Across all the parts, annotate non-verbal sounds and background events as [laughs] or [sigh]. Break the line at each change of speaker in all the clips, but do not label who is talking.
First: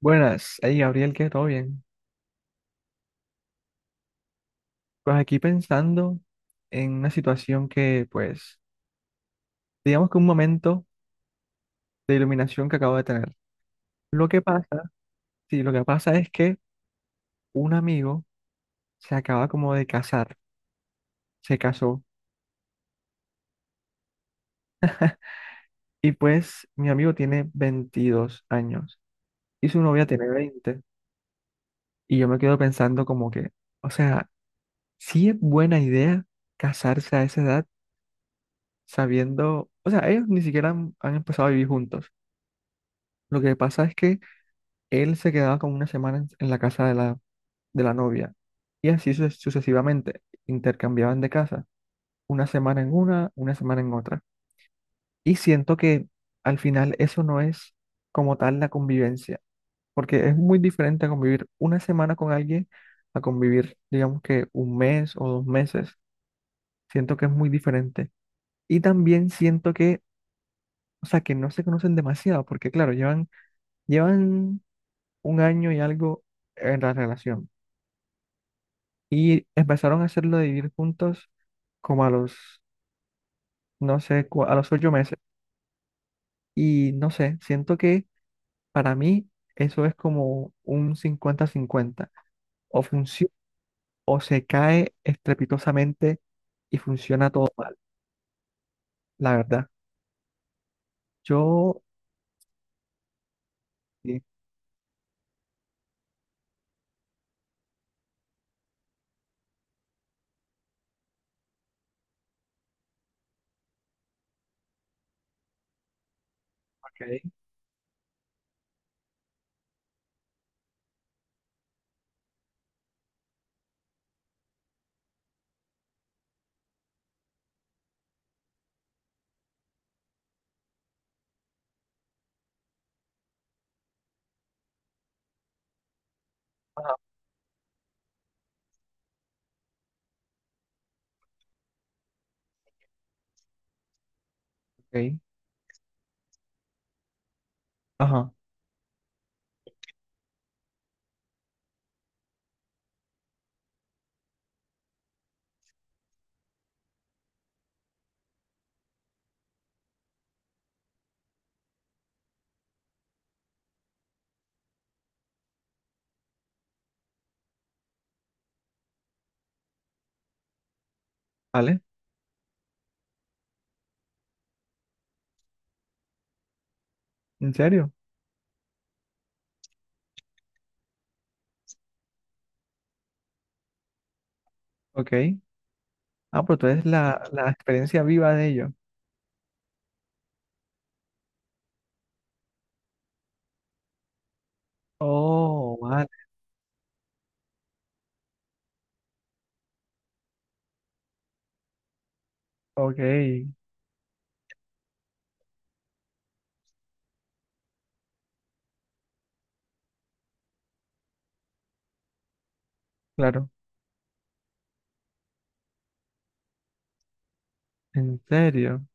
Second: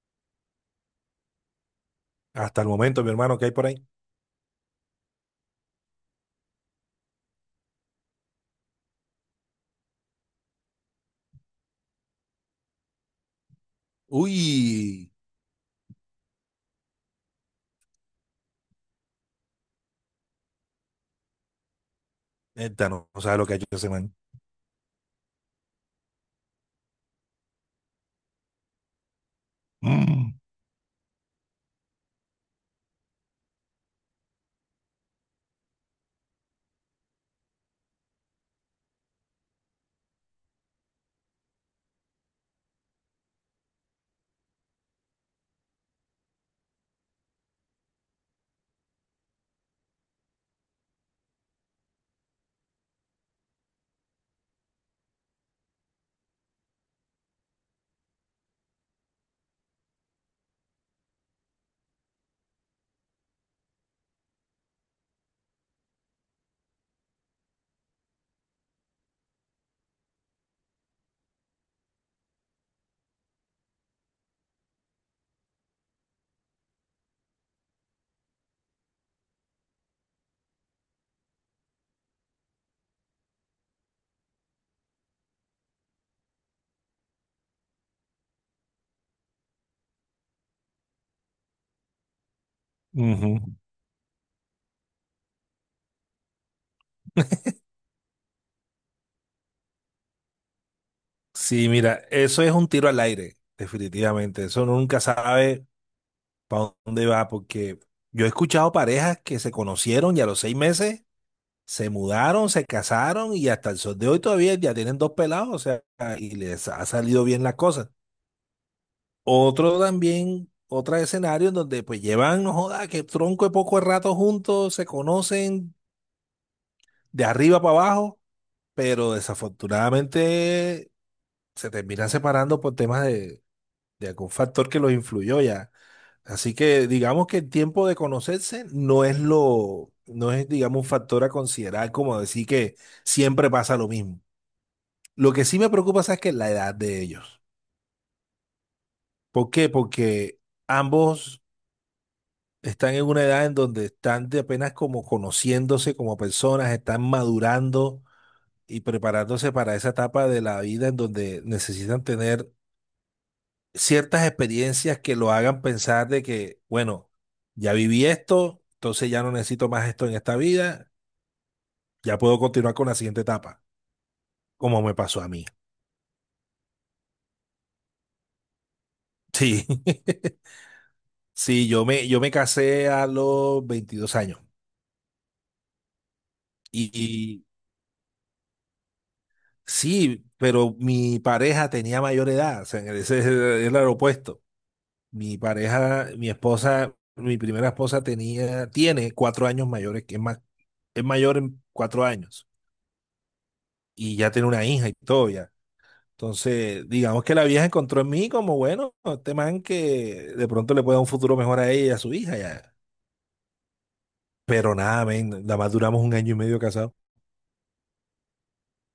Buenas, hey Gabriel, ¿qué? ¿Todo bien?
Hasta el momento, mi hermano, ¿qué hay por ahí?
Pues aquí pensando en una situación que, pues, digamos que un momento de iluminación que acabo de tener. Lo que pasa,
Uy,
sí, lo que pasa es que un amigo se acaba como de casar, se casó,
neta, no, no sabe lo que ha hecho ese man.
y pues mi amigo tiene 22 años y su novia tiene
Mm,
veinte. Y yo me quedo pensando como que, o sea, sí es buena idea casarse a esa edad sabiendo, o sea, ellos ni siquiera han empezado a vivir juntos. Lo que pasa es que él se quedaba como una semana en la casa de la novia y así sucesivamente intercambiaban de casa, una semana en otra. Y siento que al final eso no es como tal la convivencia, porque es muy diferente a convivir una semana con alguien a convivir, digamos que un mes o dos meses. Siento que es muy diferente. Y también siento que, o sea, que no se conocen demasiado, porque claro, llevan, llevan un año y algo en la relación. Y empezaron a hacerlo de vivir juntos como a los, no sé, a los ocho meses. Y no sé, siento que para mí eso es como un cincuenta-cincuenta. O funciona
ujú.
o se cae estrepitosamente y funciona todo mal, la verdad.
Sí,
Yo,
mira, eso es un tiro al aire,
sí,
definitivamente. Eso uno nunca sabe para dónde va, porque yo he escuchado parejas que se conocieron y a los 6 meses se mudaron, se casaron y hasta el sol de hoy todavía ya tienen dos pelados, o sea, y les ha
ok,
salido bien la cosa. Otro también, otro escenario en donde pues llevan, no joda, que tronco de poco de rato juntos, se conocen, de arriba para abajo, pero desafortunadamente se terminan separando por temas de algún factor que los influyó ya. Así que
ajá,
digamos que el tiempo de conocerse no es, digamos, un factor a considerar como decir que siempre pasa lo mismo.
ok,
Lo que sí me preocupa, ¿sabes qué? Es la edad de ellos.
ajá,
¿Por qué? Porque ambos están en una edad en donde están de apenas como conociéndose como personas, están madurando y preparándose para esa etapa de la vida en donde necesitan tener ciertas experiencias que lo hagan pensar de que, bueno, ya viví esto, entonces ya no necesito más esto en esta vida,
¿vale?
ya puedo continuar con la siguiente etapa, como me pasó a mí.
¿En serio?
Sí, [laughs] sí, yo me casé a los 22 años
Ok. Ah, pues tú
y,
eres la,
y
la experiencia viva de ello.
sí, pero mi pareja tenía mayor edad, o sea, ese es el opuesto. Mi
Oh, vale,
pareja, mi esposa, mi primera esposa tenía, tiene 4 años mayores, que es más, es mayor en 4 años.
ok,
Y ya tiene una hija y todo ya. Entonces, digamos que la vieja encontró en mí como, bueno, este man que de pronto le puede dar un futuro mejor a ella y a su hija ya.
claro.
Pero nada, men, nada más duramos un año y medio casados.
¿En serio?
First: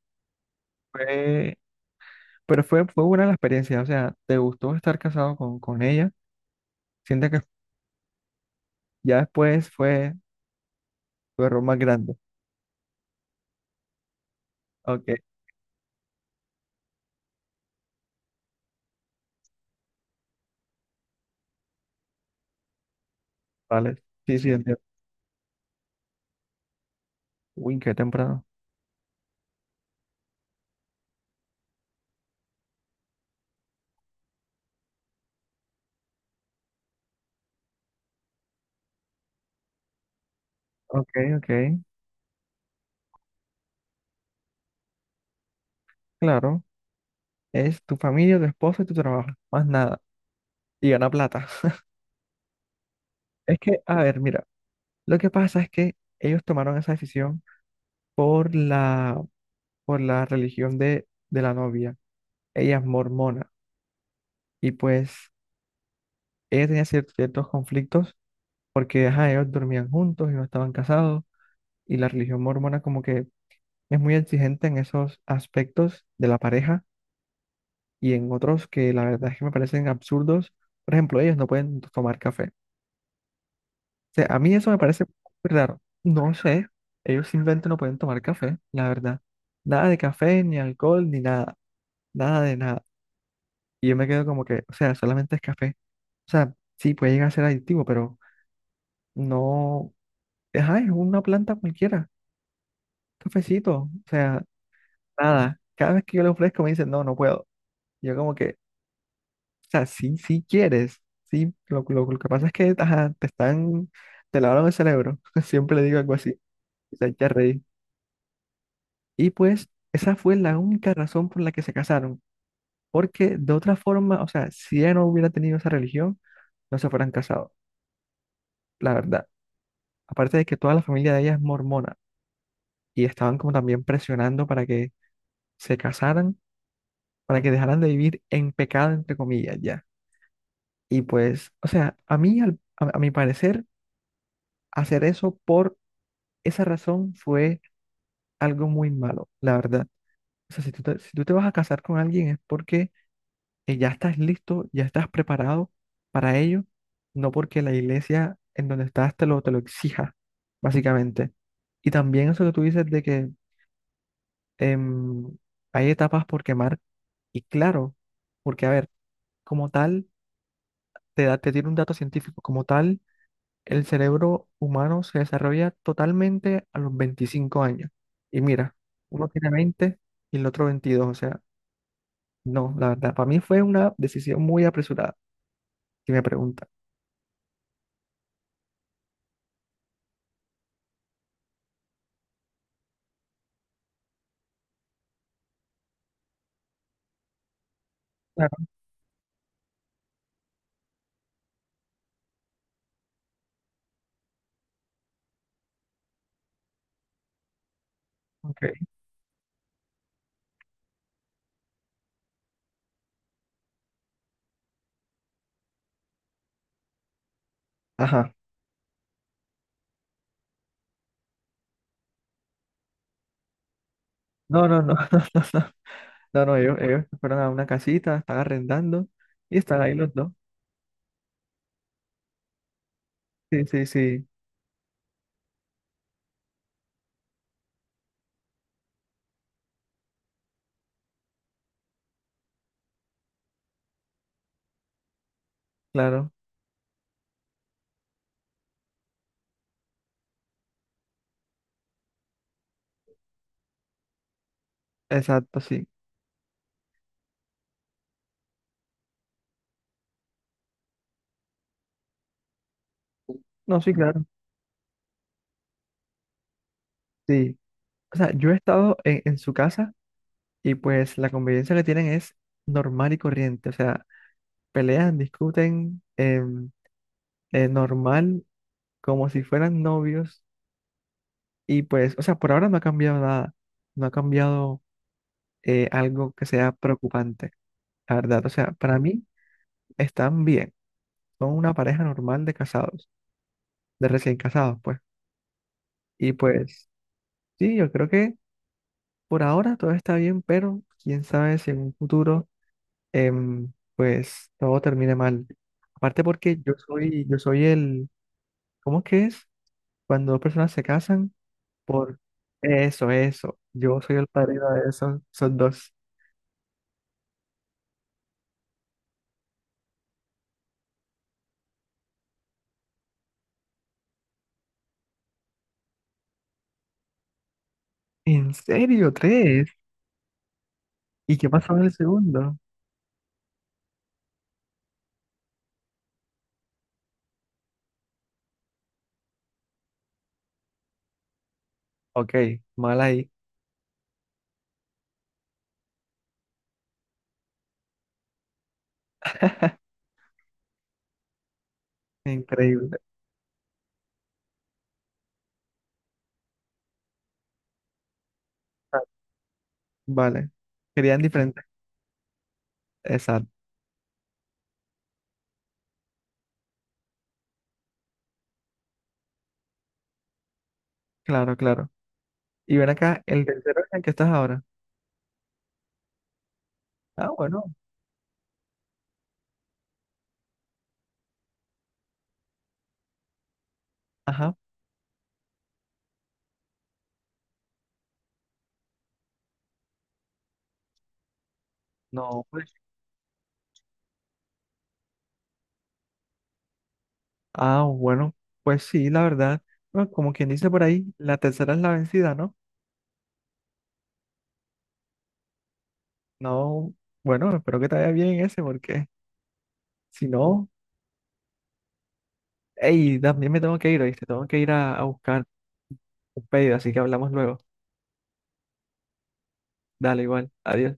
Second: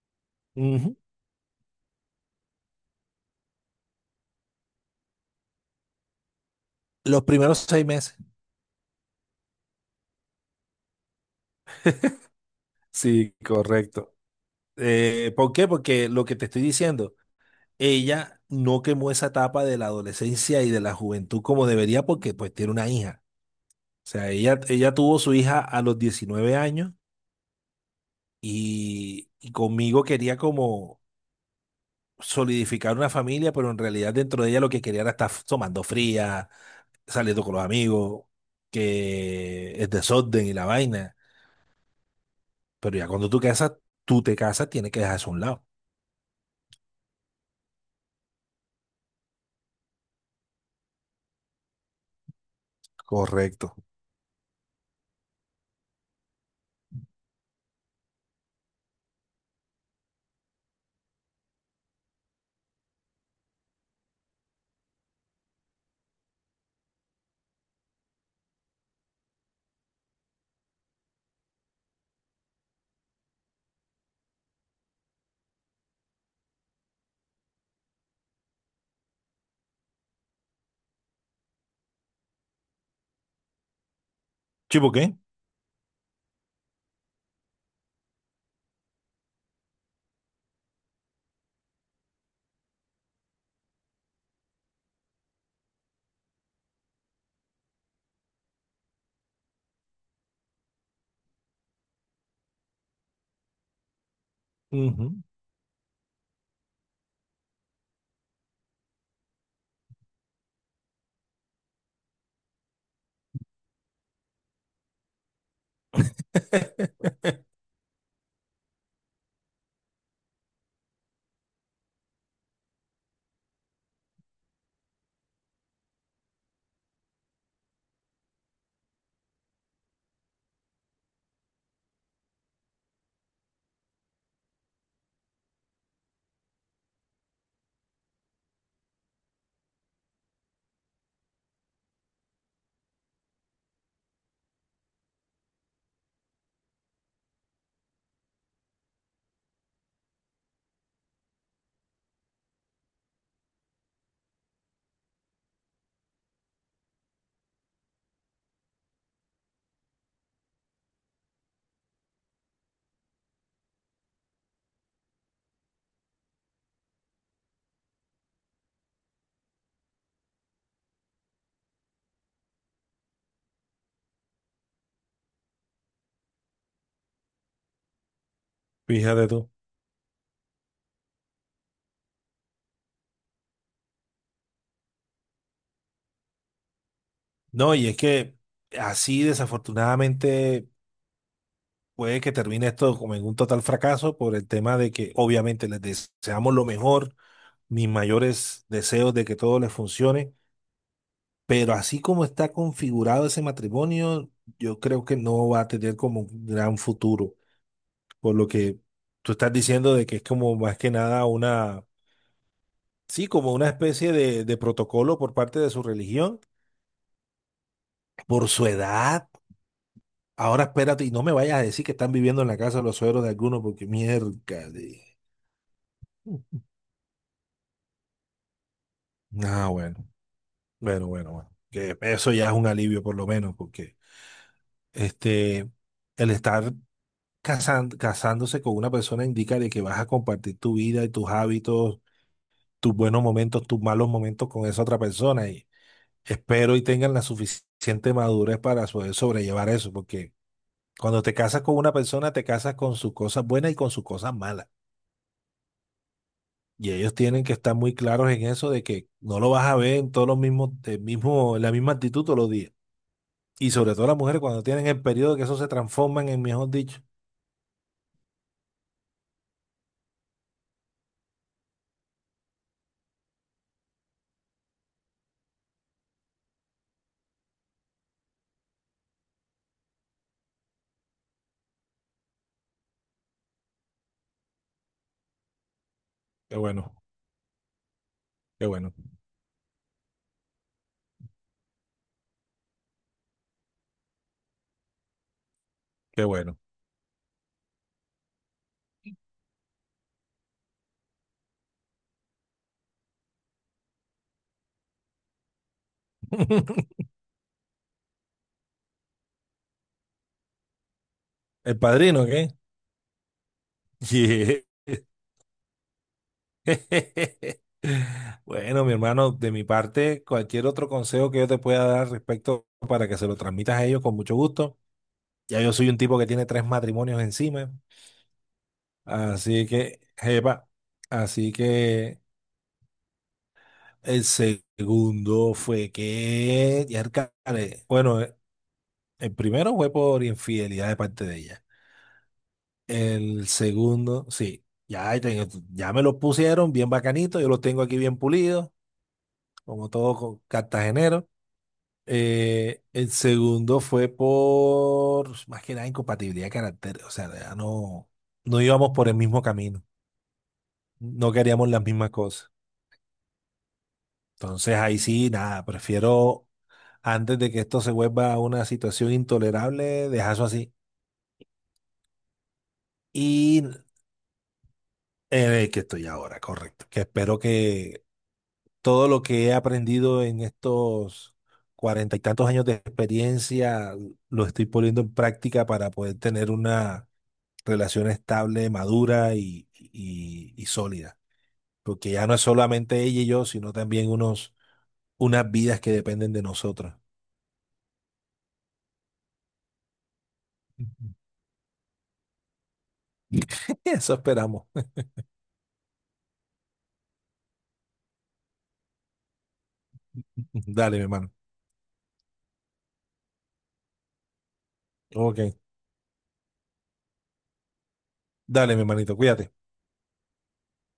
Ujú.
Fue, pero fue, fue buena la experiencia, o sea, te gustó estar casado con ella.
Los
Siente que
primeros 6 meses.
ya después fue tu error más grande.
Sí, correcto.
Ok,
¿Por qué? Porque lo que te estoy diciendo, ella no quemó esa etapa de la adolescencia y de la juventud como debería porque pues tiene una hija.
vale.
O sea,
Sí, sí,
ella,
entiendo.
ella tuvo su hija a los 19 años
Uy, qué temprano.
y conmigo quería como solidificar una familia, pero en realidad dentro de ella lo que quería era estar tomando fría, saliendo con los amigos, que es desorden y la
Ok,
vaina.
ok,
Pero ya cuando tú casas, tú te casas, tienes que dejar eso a un lado.
claro. Es tu familia, tu esposo y tu trabajo, más nada. Y gana plata. [laughs] Es
Correcto.
que, a ver, mira, lo que pasa es que ellos tomaron esa decisión por la, por la religión de la novia. Ella es mormona y pues ella tenía ciertos conflictos porque ajá, ellos dormían juntos y no estaban casados y la religión mormona como que es muy exigente en esos aspectos de la pareja y en otros que la verdad es que me parecen absurdos. Por ejemplo, ellos no pueden tomar café. O sea, a mí eso me
¿Chivo
parece
qué?
muy raro. No sé, ellos simplemente no pueden tomar café, la verdad. Nada de café, ni alcohol, ni nada, nada de nada. Y yo me quedo como que, o sea, solamente es café. O sea, sí, puede llegar a ser adictivo, pero no, ajá, es una planta cualquiera, cafecito, o sea,
Ujú.
nada. Cada vez que yo le ofrezco me dicen, no, no puedo. Yo como que, o sea, sí, sí quieres. Sí, lo que pasa es que ajá, te están, te lavaron el cerebro. [laughs] Siempre le digo algo así. Y se
[laughs]
echa a reír. Y pues, esa fue la única razón por la que se casaron. Porque de otra forma, o sea, si ella no hubiera tenido esa religión, no se fueran casado, la verdad. Aparte de que toda la familia de ella es mormona. Y estaban como también presionando para que se casaran, para que dejaran de vivir en pecado, entre comillas, ya. Y pues, o sea, a mí, a mi parecer, hacer eso por esa razón fue algo muy malo, la verdad. O sea, si tú te, si tú te vas a casar con alguien es porque ya estás listo, ya estás preparado para ello, no porque la iglesia en donde estás te lo exija, básicamente. Y también eso que tú dices de que em, hay etapas por quemar, y claro, porque a ver, como tal, te da, te tiene un dato científico, como tal. El cerebro humano se desarrolla totalmente a los 25 años. Y mira, uno
Fíjate
tiene
tú.
20 y el otro 22. O sea, no, la verdad, para mí fue una decisión muy apresurada, si me preguntan.
No, y es que así desafortunadamente puede que termine esto como en un total fracaso por el tema de que obviamente les deseamos lo mejor, mis
Claro,
mayores deseos de que todo les funcione, pero así como está configurado ese matrimonio, yo creo que no va a tener como un gran futuro, por lo
ok.
que tú estás diciendo de que es como más que nada una, sí, como una especie de protocolo por parte de su religión,
Ajá.
por su edad. Ahora espérate y no me vayas a decir que están viviendo en la casa de los suegros de alguno porque mierda.
No, no, no,
de-
[laughs] no, no, no, no, no, ellos fueron a una casita, están arrendando y
Ah,
están ahí
bueno,
los dos.
bueno, bueno, bueno. Que eso ya es un alivio por lo menos
Sí, sí,
porque
sí,
este, el estar casándose con una persona indica de que vas a compartir tu vida y tus hábitos, tus buenos momentos, tus malos momentos con esa otra persona y
claro,
espero y tengan la suficiente madurez para poder sobrellevar eso porque cuando te casas con una persona te casas con sus cosas buenas y con sus cosas malas.
exacto, sí.
Y ellos tienen que estar muy claros en eso de que no lo vas a ver en todos los mismos, el mismo, la misma actitud todos los días. Y
No, sí,
sobre todo las
claro,
mujeres cuando tienen el periodo que eso se transforman en, mejor dicho.
sí. O sea, yo he estado en su casa y pues la convivencia que tienen es normal y corriente. O sea, pelean, discuten normal, como si fueran novios. Y pues, o sea, por ahora no ha cambiado nada, no ha cambiado algo que
Qué
sea
bueno,
preocupante, la verdad. O
qué
sea,
bueno,
para mí están bien, son una pareja normal de casados, de recién casados, pues.
qué
Y
bueno.
pues, sí, yo creo que por ahora todo está bien, pero quién sabe si en un futuro, pues, todo termine mal. Aparte porque
[laughs]
yo soy el, ¿cómo es que es? Cuando dos personas se casan.
El
Por
padrino, ¿qué?
eso, eso. Yo soy el
Yeah.
padrino de esos, son dos.
[laughs] Bueno, mi hermano, de mi parte, cualquier otro consejo que yo te pueda dar respecto para que se lo transmitas a ellos con mucho gusto. Ya yo soy un tipo que tiene tres matrimonios encima,
¿En serio?
así
¿Tres?
que, jepa,
¿Y qué
así
pasó en el
que
segundo?
el segundo fue que, ya bueno, el primero fue por infidelidad de parte de ella.
Ok, mal ahí.
El segundo, sí, ya, ya me lo pusieron bien bacanito, yo lo tengo aquí bien pulido, como todo cartagenero.
Increíble.
El segundo fue por, más que nada, incompatibilidad de carácter, o sea, ya no, no íbamos
Ah,
por el mismo camino,
vale. Querían
no
diferentes.
queríamos las mismas cosas.
Exacto.
Entonces ahí sí, nada, prefiero antes de que esto se vuelva una situación intolerable, dejarlo así.
Claro, claro. Y ven acá, el
Y
tercero es el que estás ahora.
en el que estoy ahora, correcto. Que
Ah,
espero
bueno.
que todo lo que he aprendido en estos cuarenta y tantos años de experiencia lo
Ajá.
estoy poniendo en práctica para poder tener una relación estable, madura y sólida. Porque ya no es
No, pues.
solamente ella y yo, sino también unos, unas vidas que dependen de nosotros.
Ah, bueno. Pues sí, la verdad. Bueno, como quien dice por ahí, la
[laughs]
tercera es la vencida, ¿no?
Eso esperamos.
No. Bueno, espero que te vaya bien ese, porque si
[laughs]
no.
Dale, mi hermano.
Ey, también me tengo que ir, ¿oíste? Tengo que ir a buscar.
Ok.
Un pedido, así que hablamos luego.
Dale, mi hermanito. Cuídate.
Dale, igual. Adiós.